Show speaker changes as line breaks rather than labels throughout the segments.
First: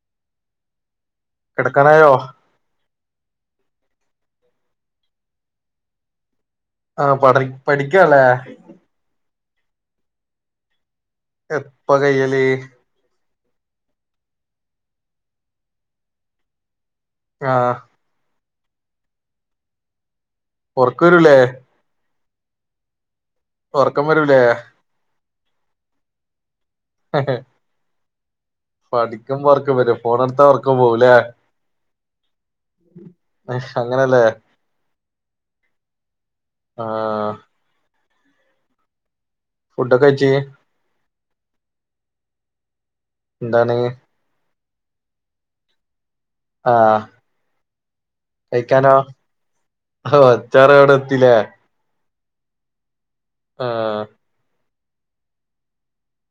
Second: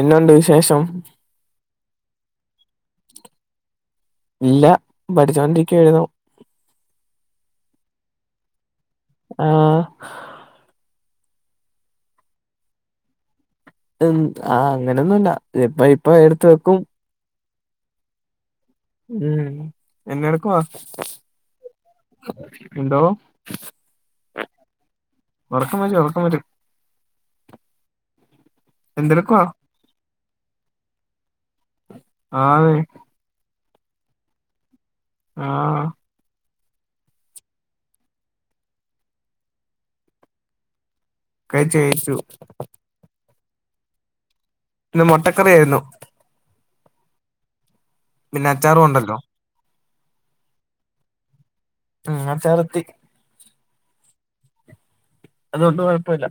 എന്നുണ്ട് വിശേഷം?
കിടക്കാനായോ?
ഇല്ല പഠിച്ചോണ്ടിരിക്കുവായിരുന്നു
ആഹ് പഠ പഠക്കല്ലെ
ആഹ്
എപ്പാ കയ്യല്
ഉം ആ അങ്ങനൊന്നും ഇല്ല ഇപ്പ ഇപ്പ എടുത്ത് വെക്കും
ആഹ്
ഉം എന്നെടുക്കുവാ
ഉറക്കം വരൂലേ
എന്തോ?
ഉറക്കം വരൂലേ
ഒറക്കെ വായിച്ചോ ഒറക്കം വരും എന്തെടുക്കുവാ
പഠിക്കുമ്പോ ഒറക്കം വരു ഫോണെടുത്താ ഒർക്കം പോവും ലെ
ആന്ന്
ശ്ശ് അങ്ങനെല്ലേ
ആ
ആഹ് ഫുഡോക്കെ കഴിചേ നീ
കൈച്ചുയിച്ചു
എന്താണ്
ഇന്ന് മൊട്ടക്കറിയായിരുന്നു
ആഹ്
പിന്നെ അച്ചാറും
കഴിക്കാനോ
ഉണ്ടല്ലോ
ഹ് അച്ചാറവിടെ എത്തില്ലേ
ഉം അച്ചാറെത്തി
ആഹ്.
അതുഒന്ന് കുഴപ്പൊല്ല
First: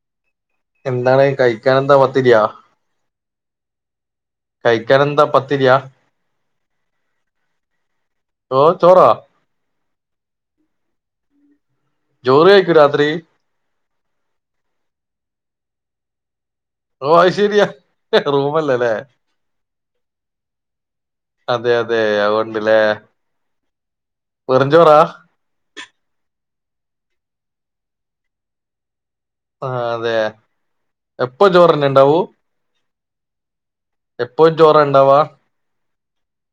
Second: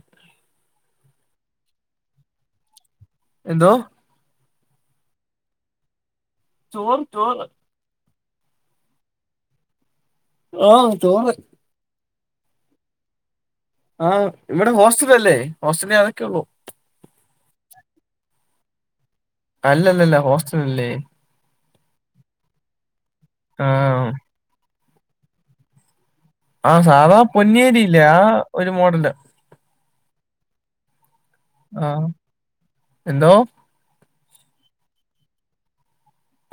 എന്താണ് കഴിക്കാന എന്താ പത്തിരിയാ.
എന്തോ..
കൈഴികാനെന്താ പത്തിരിയാ.
ചോർ ചോർ.
ചോറ് ചോറാ..
ഓഹ് ചോർ.
ജോറ് കഴികൊ രാത്രി
ആഹ ഇവിടെ ഹോസ്റ്റല അല്ലേ ഹോസ്റ്റലതൊക്കെ ഉള്ളൂ
ഓ അയ് ശരിയാ റൂമല്ലേല്ലേ
അല്ലല്ലല്ല ഹോസ്റ്റൽ അല്ലേ
അതെ അതെ അതൊണ്ടല്ലേ
ആം
വെറുംഞ്ചോറാ
ആഹ്സാധാ പൊന്നേരിയില്ലേ ആ ഒരു മോഡല്
ആഹ് അതെ എപ്പൊ ചോറിന്നെ
ആ
ഉണ്ടാവൂ
എന്തോ
എപ്പോഴും ചോറണ്ടാവാ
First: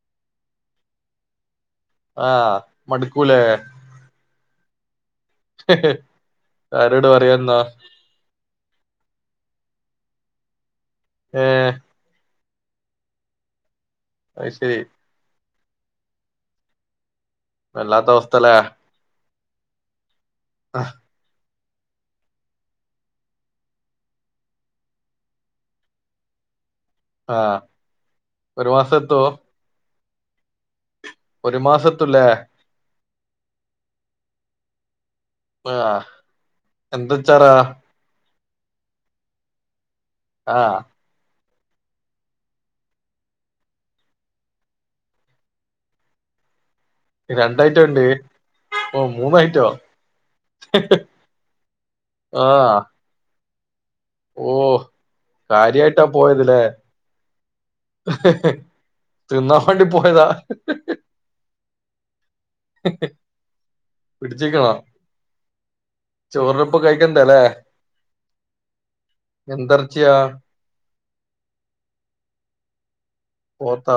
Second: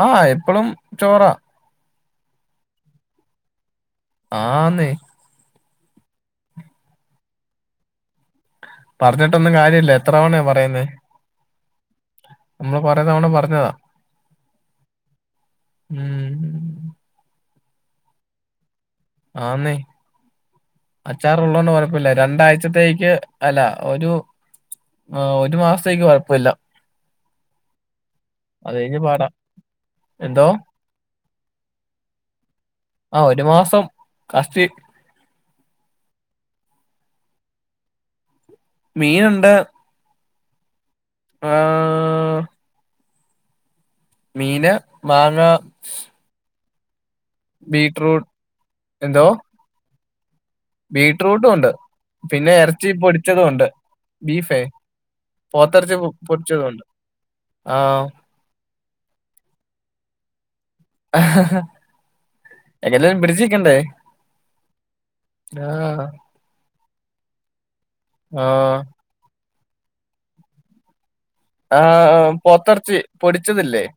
ആഹ്എപ്പോളും ചോറാ.
ആഹ് മടുക്കൂലെ
ആന്നെ
ആരോട് പറയാന്നാ
പറഞ്ഞിട്ടൊന്നും കാര്യല്ല എത്ര തവണയ പറയുന്നെ
ഏഹ്
നമ്മൾ കൊറേ തവണ പറഞ്ഞതാ
അയ് ശരി
ഉം
വല്ലാത്ത അവസ്ഥല്ലേ
ആന്നെ
ആഹ്
അച്ചാറ് ഒള്ളൂണ്ട് കൊഴപ്പില്ല രണ്ടാഴ്ചത്തേക്ക് അല്ല ഒരു ആഹ് ഒരു മാസത്തേക്ക് കൊഴപ്പില്ല
ആഹ്
അത് കഴിഞ്ഞ് പാടാ എന്തോ
ഒരു മാസത്തല്ലേ.
ആ ഒരു മാസം കാസ്തി
ആഹ് എന്തച്ചാറാ
മീൻ ഉണ്ട്
ആഹ്
ആഹ് മീന് മാങ്ങ
രണ്ടയ്റ്റം ഉണ്ട്
ബീറ്റ്റൂട്ട്
ഓ
എന്തോ
മൂന്നായിറ്റോ
ബീറ്റ്റൂട്ടും ഉണ്ട്
ആ
പിന്നെ ഇറച്ചി പൊടിച്ചതും ഉണ്ട്
ഓ
ബീഫേ പോത്തെറച്ചി
കാര്യായിട്ടാ പോയതില്ലേ
പൊടിച്ചതും ഒണ്ട് ആഹ്
തിന്നാ വേണ്ടി പോയതാ
ആഹ്ഹ്ഹ്
ഹ് ഹ് പിടിച്ചിക്കണോ
ആഹ്
ചോറിപ്പ കഴിക്കണ്ടെല്ലേ
ആഹ
എന്തർച്ചിയാ
ആഹ് ആംപൊത്തറച്ചി
പോത്ത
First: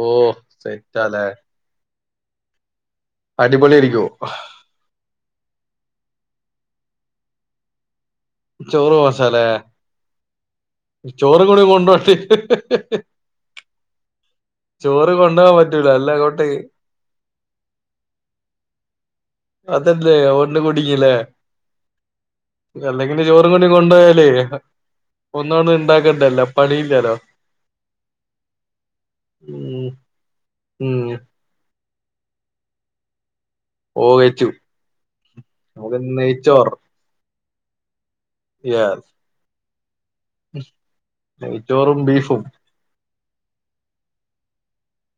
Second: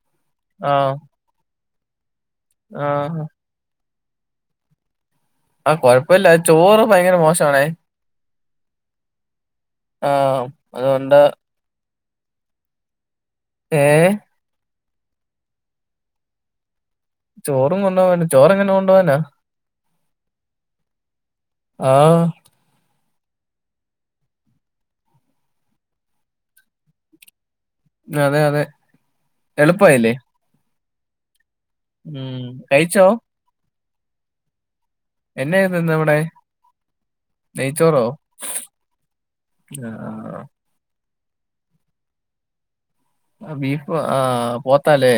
ഓ സെറ്റല്ലേ
ആഹ
അടിപൊളി ആയിരിക്കോ?
ആഹ കൊഴപ്പമില്ല, ചോറ് ഭയങ്കര മോശമാണ്.
ചോറ് മോശാലേ,
ആഹ് അതുകൊണ്ട്
ചോറും കൂടി കൊണ്ടോട്ടി.
ഏ...
ചോറ് കൊണ്ടുപോകൻ പറ്റല അല്ല അങ്ങോട്ട്.
ചോറും കൊണ്ടുപോകാൻ, ചോറെങ്ങനെ കൊണ്ട് പോകാനാ?
അതല്ലേ ഒന്ന കുടിക്കലേ?
ആഹ്
അല്ലെങ്കിലും ചോറും കൊടി കൊണ്ടു പോയാലേ- ഒന്നോന്ന ഉണ്ടാക്കണ്ടലോ പണിയില്ലല്ലോ.
അതെ, അതെ,
ഉം
എളുപ്പായില്ലേ?
ഉം..
ഉം.. കഴച്ചോ?
ഓകച്ചു?
എന്നെ എന്താ
നമുക്ക്
അവടെ?
നെയ്ച്ചോറ്
നെയ്ച്ചോറോ?
യസ്.
ആഹാ ആഹാ..
ച്ചോറും, ബീഫും.
ആഹാ ബീഫ, ആഹ് പോത്താലേ?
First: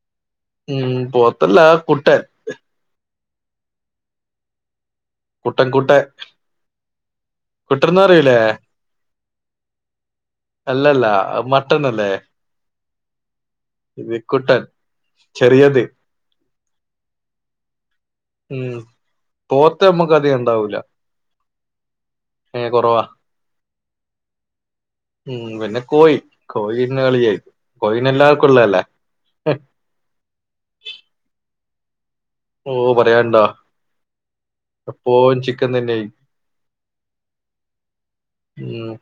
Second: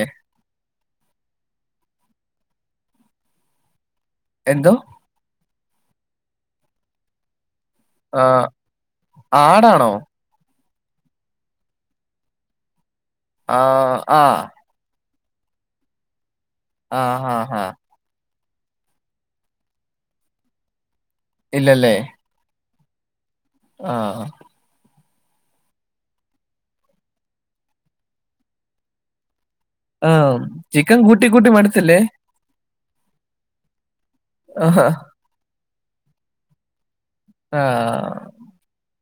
ഉം പോത്തല്ല കുട്ടൻ.
എന്തോ?
കുട്ടൻ, കുട്ടൻ കുട്ടനിന്നുപറയില്ലേ?
ആഹ് ആടാണോ?
അല്ലല്ല മട്ടൻ അല്ലേ?
ആഹ്
ഈ
ആഹ്
കുട്ടൻ, ചെറിയത്.
ആഹ, ആഹ, ആഹ,
ഉം പോത്ത നമ്മുക്ക് അത് ഉണ്ടാവൂല.
ഇല്ലല്ലേ?
ഏ കുറവാ.
ആഹ.
ഉം പിന്നെ കോയി കോഴീന്ന്- കളിയായിതു കോഴീന്- എല്ലാവർക്കുംള്ള അല്ലേ.
ആഹ ചിക്കൻ കൂട്ടി, കൂട്ടി, മടുത്തില്ലേ?
ഓ പറയണ്ടാ
ആഹാ.
എപ്പോ ചിക്കൻ തന്നെയായി.
ആഹാ.
ഉം...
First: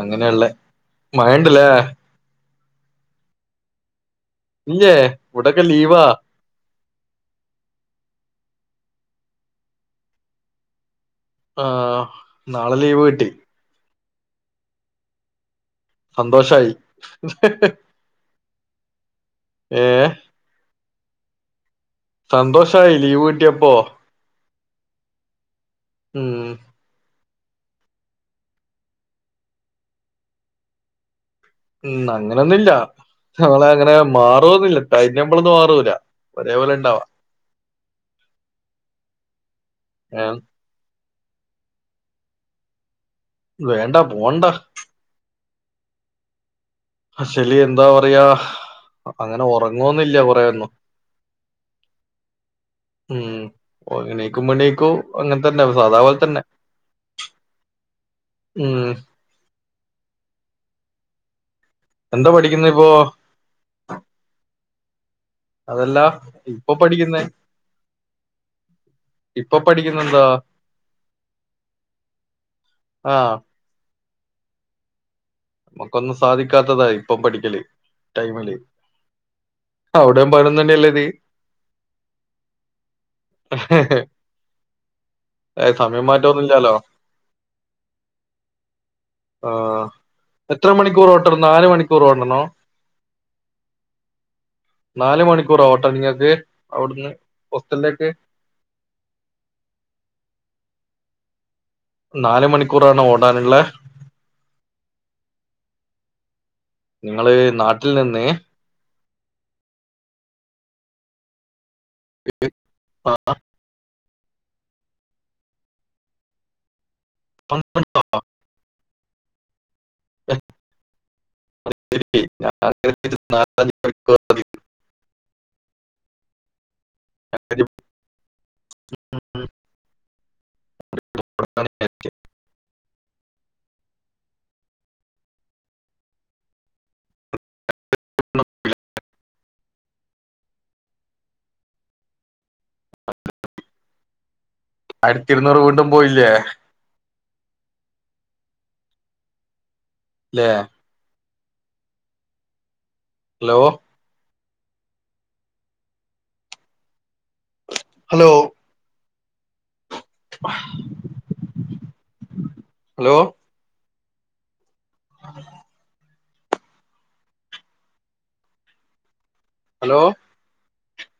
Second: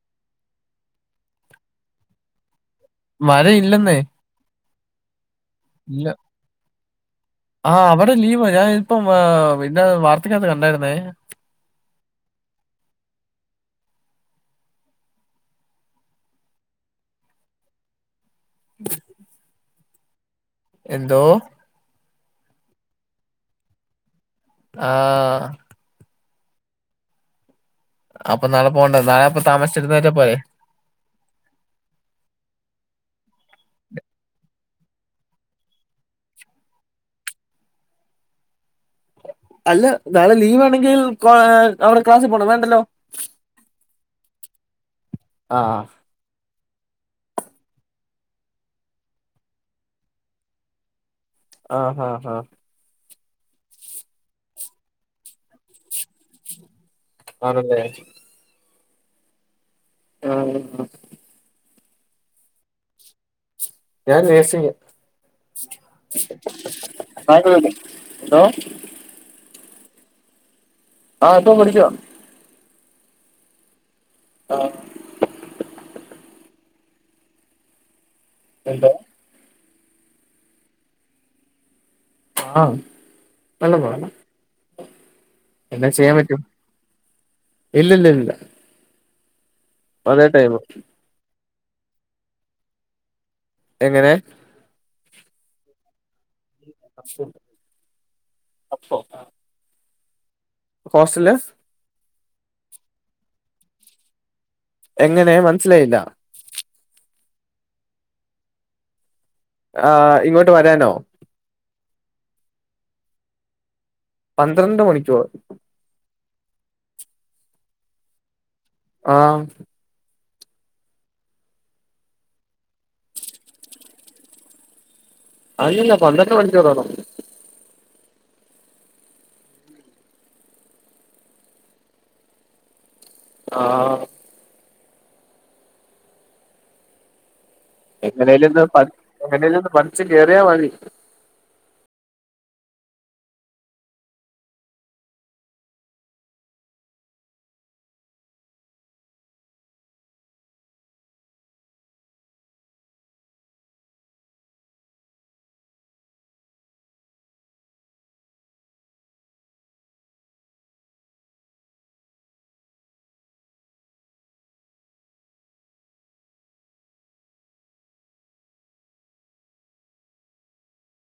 അങ്ങനെയള്ള, മഴണ്ടല്ലേ?
മഴ ഇല്ലെന്നേ.
ഇല്ലേ? ഇവിടൊക്കെ ലീവാ.
ആഹാ അവിടെ ലീവ്, ഞാന് ഇപ്പം പിന്ന വാർത്തക്കകത്ത് കണ്ടായിരുന്നേ.
ആ നാളെ ലീവ് കിട്ടി. സന്തോഷായി.
[unintelligible]
ഏ..
എന്തോ?
സന്തോഷമായി ലീവ് കിട്ടിയപ്പോ.
ആഹാ.
ഉം
അപ്പൊ നളെ പോണ്ട നാളെപ്പൊ താമസിച് എന്നിറ്റ പോരെ
ഉം അങ്ങനൊന്നുമില്ല ഞങ്ങളെ അങ്ങനെ മാറൊന്നില്ല ടൈംടാബ്ലൊന്നും മാറൂല ഒരേപോലെ ഉണ്ടാവാ [inaudible]
അല്ല
ഏ,
നാളെ ലീവ് ആണെങ്കിൽ അവിടെ ക്ലാസ്സിൽ പോണോ വേണ്ടല്ലോ
വേണ്ട പോണ്ട
ആഹ്
ആക്ച്വലി എന്താ പറയാ അങ്ങനെ ഉറങ്ങുവൊന്നില്ല കൊറേ ഒന്നും
ആഹ് ആഹ് ആഹ്
ഉം എണീക്കുമ്പൊ എണീക്കും അങ്ങനെ തന്നെ സാധാപോലെ തന്നെ
അതന്നെ
ഉം
ആഹ് ആഹ്
എന്താ പഠിക്കുന്നെ ഇപ്പോ
ഞാൻ നേഴ്സിംഗ്
അതല്ല ഇപ്പൊ പഠിക്കുന്നേ
എന്തോ [unintelligible]
ഇപ്പൊ പഠിക്കുന്നത് എന്താ
ആഹ് ഇപ്പ പഠിക്കുവാ
ആഹ്
ആഹ്
നമുക്കൊന്നും സാധിക്കാത്തതാ ഇപ്പൊ പഠിക്കല് ടൈമില്
എന്തോ
അവിടെയും പറയുന്നന്നല്ലേ ഇത്
ആഹ് നല്ല പോലെ
സമയം
പറ്റും
മാറ്റൊന്നുമില്ലാലോ
ഇല്ലില്ലില്ല
ആഹ്
അതേ ടൈം
എത്ര മണിക്കൂർ ഓട്ടണം നാല് മണിക്കൂർ ഓടണോ
എങ്ങനെ
നാല് മണിക്കൂറോട്ടണ്ടോ നിങ്ങൾക്ക് അവിടുന്ന് ഹോസ്റ്റലിലേക്ക്
അപ്പൊ ആഹ് ഹോസ്റ്റൽല്
നാല് മണിക്കൂറാണ് ഓടാനുള്ളത്
എങ്ങനെ മനസ്സിലായില്ല
നിങ്ങള് നാട്ടിൽ നിന്ന്
ആഹ് ഇങ്ങോട്ട് വരാനോ
ആഹ്
പന്ത്രണ്ട് മണിക്കൂർ
പന്ത്രണ്ടോ
ആഹ്
അത് ശരി ഞാൻ വിചാരിച്ചു നാല് മണിക്കൂറോള്ളൂന്ന്
അല്ലല്ല പന്ത്രണ്ട് മണിക്കൂർ വേണം
ഉം [inaudible]
ആഹ് എങ്ങനേലൊന്ന് എങ്ങനേലൊന്ന് പഠിച്ച് കേറിയാൽ മതി
അയിരത്തി ഇരുന്നൂറ് വീണ്ടും പോയില്ലേ ഇലേ ഹലോ ഹലോ ഹലോ അതെ ഹലോ